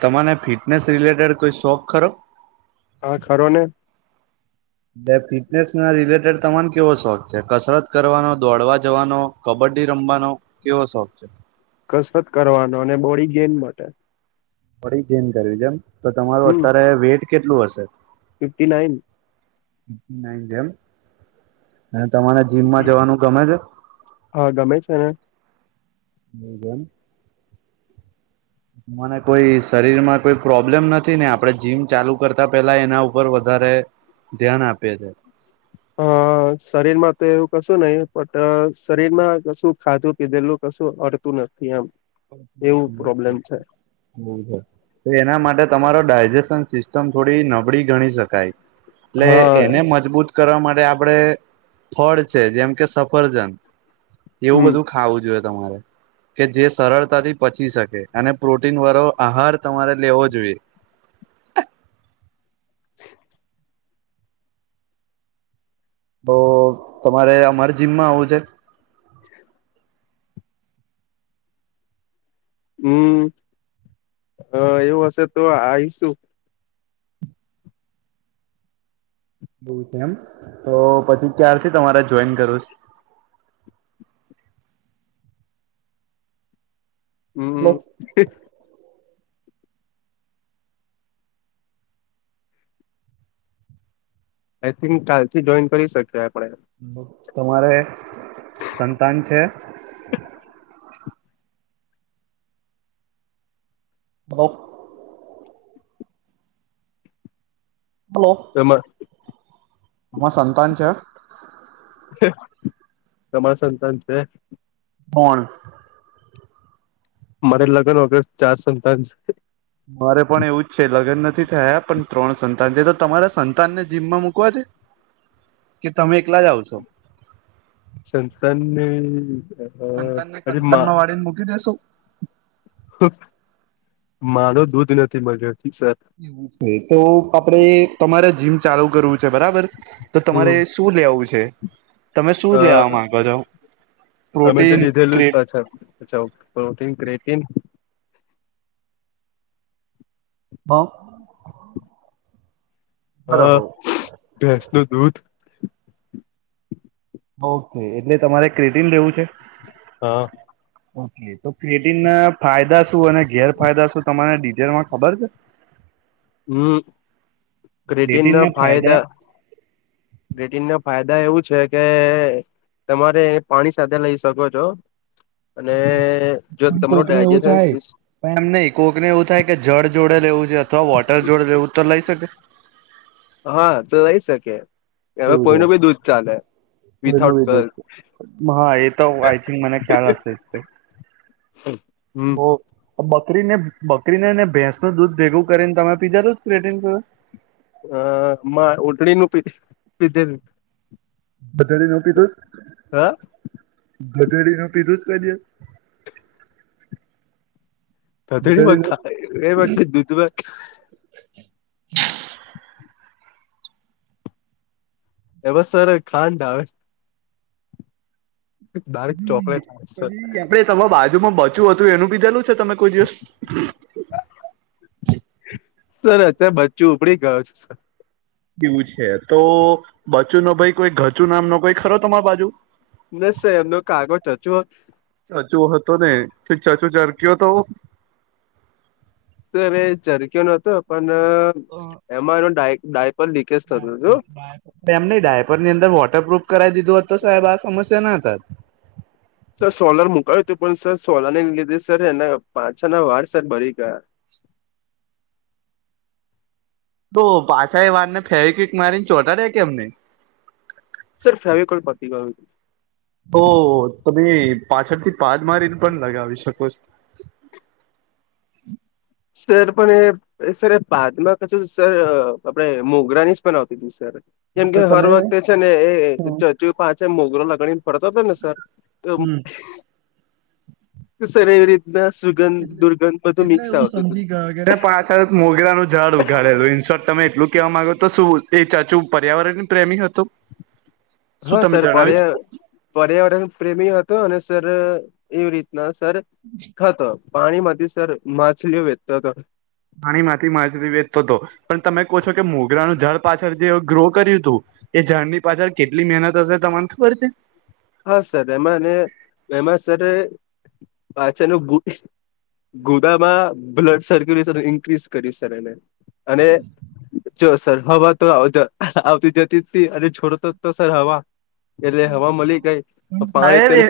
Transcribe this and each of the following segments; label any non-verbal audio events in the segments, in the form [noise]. તમાને fitness related કોઈ શોખ ખરો? હા ખરો ને. એલે ફિટનેસ ના રિલેટેડ તમાને કેવો શોખ છે કસરત કરવાનો દોડવા જવાનો. કબડ્ડી રમવાનો કેવો શોખ છે. કસરત કરવાનો અને બોડી ગેન માટે. બોડી ગેન કરવી જેમ તો તમારું હમ અત્યારે વેઇટ કેટલું હશે? Fifty nine. જેમ અને તમારે જીમમાં જવાનું ગમે છે? હા ગમે છે ને. [unintelligible] મને કોઈ શરીરમાં કોઈ પ્રોબ્લેમ નથી ને આપડણે જીમ ચાલુ કરતા પેલા એના ઉપર વધારે ધ્યાન આપે છે. હ શરીર માં તો એવું કશું નહીિ પણ શરીર માં કશું ખાધું પીધેલું કશું. તુ નથી આમ. [unintelligible] બવ અ તો એના માટે તમારો ડાયજેશન સિસ્ટમ થોડી નબળી ગણી શકાય. લે હા એને મજબૂત કરવા માટે આપળે ફળ છે જેમ કે સફરજન જેવું હમ બધું ખાવું જોયે તમારે કે જે સરળતાથી પચી શકે અને પ્રોટીન વારો આહાર તમારે લેવો જોયે. [inaudible] અ તમારે અમાર જીમમાં આવું છે? હમ્મ હ એવું હશે તો આઈશું. હં એમ તો પછી ક્યારથી તમારે જોઈન કરવુ સ? છે? હ [unintelligible] આઈ થિંક કાલથી જોઈન કરી શકે આપળે. મ તમારે સંતાન છે? બોલો બોલો એમાં ત્માર સંતાન છે? તમાર સંતાન છે? ભણ મારે લગન વગર ચાર સંતાન છ. મારે પણ એવું જ છે લગન નથી થયા પણ ત્રણ સંતાન છે તો તમારા સંતાનને જીમમાં મુૂકવા છે? કે તમે એકલા જ આવશો? સંતાનને ઈ સંતાન ને કંતાન માં વાળી ન મૂકી દેસો? હં મારો દૂધ નથી બજેટ સર હુ તો આપડે તમારે જીમ ચાલુ કરવું છે બરાબર તો હમ તમારે સ તુ લેવું છે તમે શું અ લેવા માંગો છો પ્રોટીન થ્રે સર. સવ પ્રોટીન ક્રેટીન બઉ. હં ભેંસ નુ દૂધ. ઓકે એટલે તમારે ક્રેટિન લેવું છે? હ. ઓકે. એ તો પ્રેટીન ના ફાયદા શું અને ગેરફાયદા શું તમાને ડીટેલમાં ખબર છે? [inaudible] હમ ક્રેટીન ના ફાયદા ડ્રેટીન ના ફાયદા એવું છે કે તમારે પાણી સાથે લઈ શકો છો. અને જો પણ તમરો કોકને એવું ડાયજેશન થાય સ્વીસ પણ એમ નહીં કોક ને એવું થાય કે જળ જોડે લેવું છે અથવા વોટર જોડે લેવું તો લઈ શકે? હ તો લઈ શકે હવે કોઈ નુ ભી દૂધ ચાલે. વિથઆઉટ બનાવી દે ગર્લ્સ છે મ હા એ તો આઈ થિંક મને ખ્યાલ હશે જ અ હમ બો બકરી ને બકરીને ને ભેંસ નું દૂધ ભેગું કરીન તમે પીજા જો પ્રેટીન જોળે. અ માં ઉટળી નું પી પીધેલ. ગધેડી નુ પીધુ? હા ગધેડીનું પીધું સ કો દિસ? ગધેડી મ ખા એ મ દુદ દુધમાં એ બસ સર ખાંડ આવે બારીક ચોકલેટ સર અ તમા બાજુમાં બચ્યું હતું એનું બીધાલું છે તમે કોઈ દિવસ સર અત્યારે બચ્ચું ઉપડી ગયો છે સર એવું છે તો બચું નો ભાઈ કોઈ ગચુ નામ ન કોઈ ખરો તમાર બાજુ ના સાહે એમનો કાગો જ હચુ ચાચો હતો ને પણ ચાચો ચાર કયો હતો અરે ઝરક્યો ન હતો પણ એમાં એનો ડાયટ ડાયટ એમ નહી ડાયપર ની અંદર વોટરપ્રુફ કરાવી દીધું હતું તો સાહેબ આ સમસ્યા ના હતા સર સોલર મુકાય્યું તું પણ સર સોલાર લીધે સર એના પાછા ના વાર સર ભરી ગયા તો પાછા એ વારને ફેવી કિક મારીને ચોટાડે કેમ એમ નઈ સર ફેવી કોલ પતી ગયું ઓ તમે પાછળથી પાદ મારીને પણ લગાવી શકો છો સર પણ એ સર પાદમાં કસુ સર આપડે મોગરા ની જ પણ આવતી તું સર કેમ હા કે તો હર તમે વખતે છે ને એ હમ. ચચુ પાચ મોગરો લાગડી ફરતો હતો ને સર તમ સર એવી રીતના સુગંધ એટલે દુર્ગંધ બધું એટલે મિક્સ હું આવે સમજી ગયોને પણ આ સાથે મોગરાનું ઝાડ ઉઘાડે હતું ઇન શોર્ટ તમે એટલું કેવા માંગો તો શું એ ચાચું પર્યાવરણ પ્રેમી હતું હા સર પર્યા પર્યાવરણ પ્રેમી હતો અને સર એવી રીતના સર જ ખા તો પાણી માંથી સર માછલીઓ વેચ તા તા પાણીમાંથી માછલી વેચતો હતો પણ તમે કહો છો કે મોગરાનું જળ પાછળ જે ગ્રો કર્યું હતું એ ઝાડની પાછળ કેટલી મહેનત હશે તમને ખબર છે હા સર એમાં અને એમાં સર પાચાનું ગોદામાં બ્લડ સર્ક્યુલેશન ઇન્ક્રીઝ કરી સર એને અને જો સર હવા તો આવતી જતી હતી અને છોડો તો તો સર હવા એટલે હવા માલી સાહેબ એ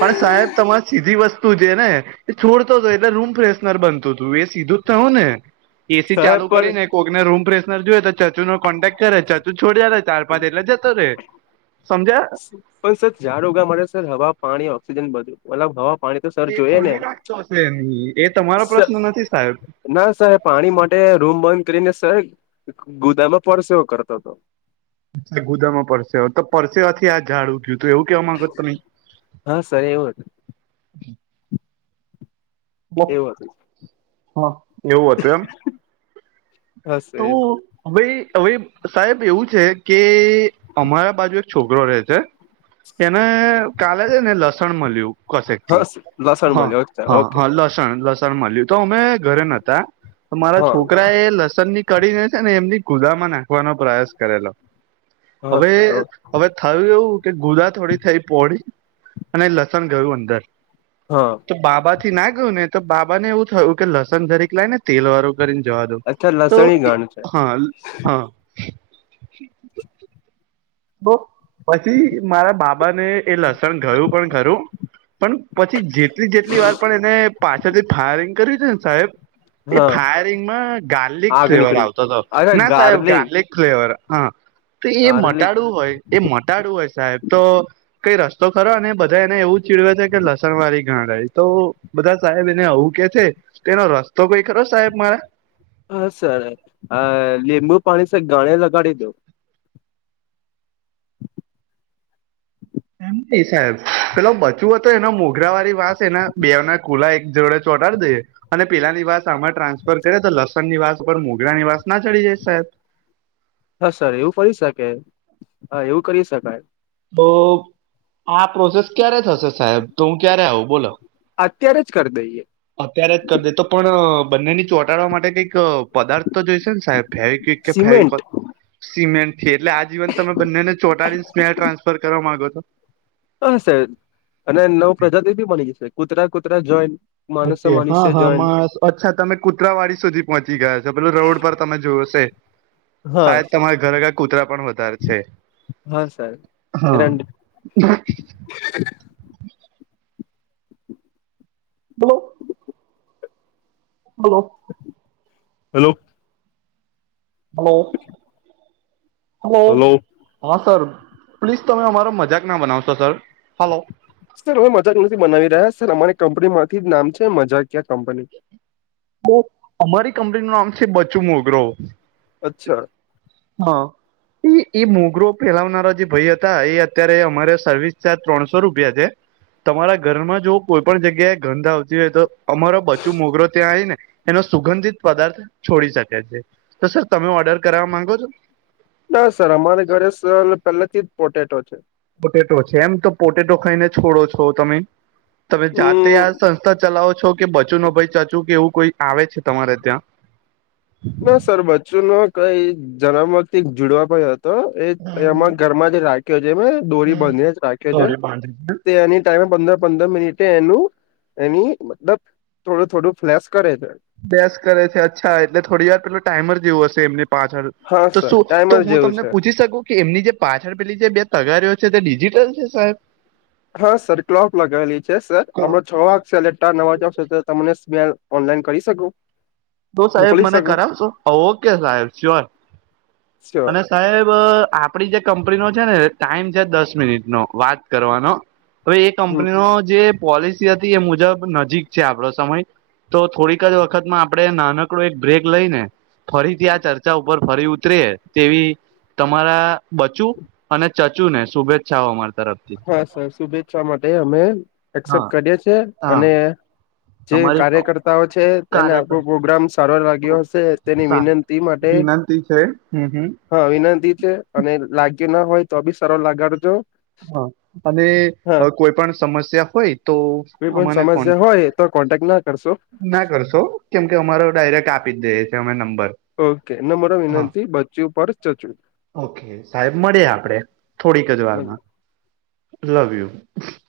પણ સાહેબ તમારે સીધી વસ્તુ છે ને એ છોડતો હતો એટલે રૂમ ફ્રેશનર બનતું હતું એ સીધું જયુ ને એસી સાહેબ ચાલુ પણ કરી ને કોઈકને રૂમ ફ્રેશનર જોયો તો ચાચુ નો કોન્ટેક્ટ કરે ચાચુ છોડ્યા રે ચાર પાંચ એટલે જતો રે સમજ્યા પણ સર ઝાડ ઉગાડવા માટે સર હવા પાણી ઓક્સિજન બધું મતલબ હવા પાણી તો સર તે જોઈએ ને ખુલ્લી રાખતો હશે એ તમારો સર પ્રશ્ન નથી સાહેબ ના સાહેબ પાણી માટે રૂમ બંધ કરીને સાહેબ ગુદામાં પરડસે એવો કરતો હતો ગુદામાં પરસે તો પરસેવાથી આ ઝાડ ઉ ગયુ હતું એવું કેવા માંગો તો હા સર એવું હતું જ એવું હતું હા એવું હતું એમ હા સર તો એવું હ ભાઈ હ સાહેબ એવું છે કે અમારા બાજુ એક છોકરો રહે છે એને કાલે છે ને લસણ મળ્યું કસેક થી હા લસણ હા મળ્યો હા ઓકે હા લસ ન લસણ માલ્યું તો અમે ઘરે નતા મારા હા છોકરા એ લસણ ની કડીને છે ને એમની કુઝામાં નાખવાનો પ્રયાસ કરેલો હા હવે સર હવે થયું એવું કે ગુદા થોડી થઈ પોળી અને લસણ ગયું અંદર હા તો બાબા થી ના ગયું ને તો બાબા ને એવું થયું કે લસણ જરીક લાવ ને તેલ વાળું કરીને જવા દઉ અચ્છા તો લસણી ગણ છે હા હા તો પછી મારા બાબાને એ લસણ ગયું પણ ખરું પણ પછી જેટલી જેટલી વાર પણ એને પાછાથી ફાયરિંગ કર્યું છે ને સાહેબ એ હા ફાયરિંગમાં ગાર્લિક આગ ફ્લેવર નીકળી આવતો હતો ના સાહેબ ગાર્લિક ફ્લેવર હા એ મન ગાર્લિક હોય, એ મટાડું હોય સાહેબ તો કઈ રસ્તો ખરો ને બધા એને એવુ ચીડવા છે. કે લસણ મારી ઘાઈ તો બધા સાહેબ એને આવવું કે છે. એનો રસ્તો કઈ ખરો સાહેબ મારા હા, સર લીંબુ પાણી સર ગાણે લગાડી દો એમ નહી, સાહેબ પેલો બચવ હતો એનો મોઘરા વાળી વાંસ એના બે ના કુલા એક જોડે ચોટાડી દઈએ અને પેલાની વાત આમાં ટ્રાન્સફર કરે તો લસણ ની વાસ ઉપર મોગરા ની વાસ ના ચડી જાય સાહેબ હા, સર એવું કરી શકે હા એવું કરી શકાય તો આ પ્રોસેસ ક્યારે થશે સાહેબ તો હું ક્યારે આવું બોલો અત્યારે જ કરી દઈએ અત્યારે જ કરી દે તો પણ બંનેની ચોટાડવા માટે કંઈક પદાર્થો જોઈશે ને સાહેબ ફેવિકિક કે ફેવિક સિમેન્ટ સિમેન્ટ એટલે આ જીવન તમે બંનેને ચોટાળ મેલ ટ્રાન્સફર કરવા માંગો છ. હશે અને નવ પ્રજાતિ બી મળી જશે કૂતરા કૂતરા જોઈન માણસો ઓકે હા મનુષ્ય હા જોઈન મા અચ્છા તમે કુતરાવાડી સુધી પહોંચી ગયા છો પેલો રોડ પર તમે જોશે હા સાાયદ સર તમારા ઘરે ઘર કૂતરા પણ વધારે છે. હા સર રંડ હા હ બહુ બલો હેલો હલો હલો હા સર પ્લીઝ તમે અમારો મજાક ના બનાવશો સર હાલલો સર અમે મજાક નથી બનાવી રહ્યા સર અમારી કંપની માંથી નામ છે. મજાકયા કંપની તો અમારી કંપની નું નામ છે બચું મોગ્રો અચ્છા હા એ એ મોગ્રો ફેલાવનારા જે ભાઈ હતા એ અત્યારે અમારે સર્વિસ ચાર્જ ત્રણસો રૂપિયા છે. તમારા ઘરમાં જો કોઈ પણ જગ્યાએ ગંધ આવતી હોય, તો અમારો બચું મોગરો ત્યાં આવીને એનો સુગંધિત પદાર્થ છોડી શકે છે તો સર તમે ઓર્ડર કરવા માંગો છો. ના સર અમારે ઘરે સર પહેલે થી જ પોટેટો છે. પોટેટો છે, એમ તો પોટેટો ખાઈને છોડો છો તમે તમે જાતે હમ આ સંસ્થા ચલાવો છો કે બચો ન ભાઈ ચચું કે એવું કોઈ આવે છે, તમારે ત્યાં ના સર બચ્ચુ ન કઈ જન્મ વથી જુડવા પણ હતો એ હમ એમાં ઘરમાં જે રાખ્યો છે. એ દોરી હમ બંધીને જ રાખ્યો છે. દોરે બાંધે છે તે એની ટાઈમે પંદર પંદર મિનિટે એનું એની મતલબ થોડું થોડું ફ્લેસ કરે છે. અભ્યાસ કરે છે અચ્છા એટલે થોડી વાર પેલોું ટાઈમર જેવું હશે એમની પાંચ વાળ હા તો સર શું તો ટાઈમર હું જેવું તમને છે પૂછી શકું કે એમની જે પાછળ પેલી જે બે તગારીઓ છે, તે ડિજિટલ છે. સાહેબ હા સર ક્લોપ લગાવેલી છે. સર હમ છ આંખ સેલેટ નવા જશે તો તને ઓનલાઈન કરી શકો તો સાહેબ મને કરાવો ઓકે સાહેબ સ્યોર સ્યોર અને સાહેબ આપડી જે કંપની નો છે ને ટાઈમ છે દસ મિનિટ નો વાત કરવાનો હવે એ હમ, કંપની ન જે પોલિસી હતી એ મુજબ નજીક છે. આપડો સમય તો થોડીક જ વખતમાં આપડે નાનકડો એક બ્રેક લઈ ને ફરીથી આ ચર્ચા ઉપર ફરી ઉતરે. તેવી તમારા બચું અને ચચુંને શુભેચ્છાઓ મળતી હા, સર શુભેચ્છા માટે અમે હા એક્સેપ્ટ કયૉ છીએ. હા અને જે તમારી કાર્યકર્તાઓ છે. એને આપો કાર્યકર પ્રોગ્રામ સારવાર લાગ્યો હશે. તેની વિનંતી માટે વિનંતી છે હમ હમ હા, વિનંતી છે અને લાગ્યું ન હોય તો બી સરળ લગાડજો. હા. અને હા કોઈ પણ સમસ્યા હોય તો કોઈ પણ અમાને કો સમસ્યા હોય તો કોન્ટેક્ટ ના કરશો. ના કરશો કેમ કે અમારો ડાયરેક્ટ આપી જ દેએ છે અમે નંબર. ઓકે. એને મારો હા વિનંતી બચ્ચી ઉપ ચચ ઓકે. સાહેબ મળીએ આપણે થોડીક જ વારમાં લવયુ.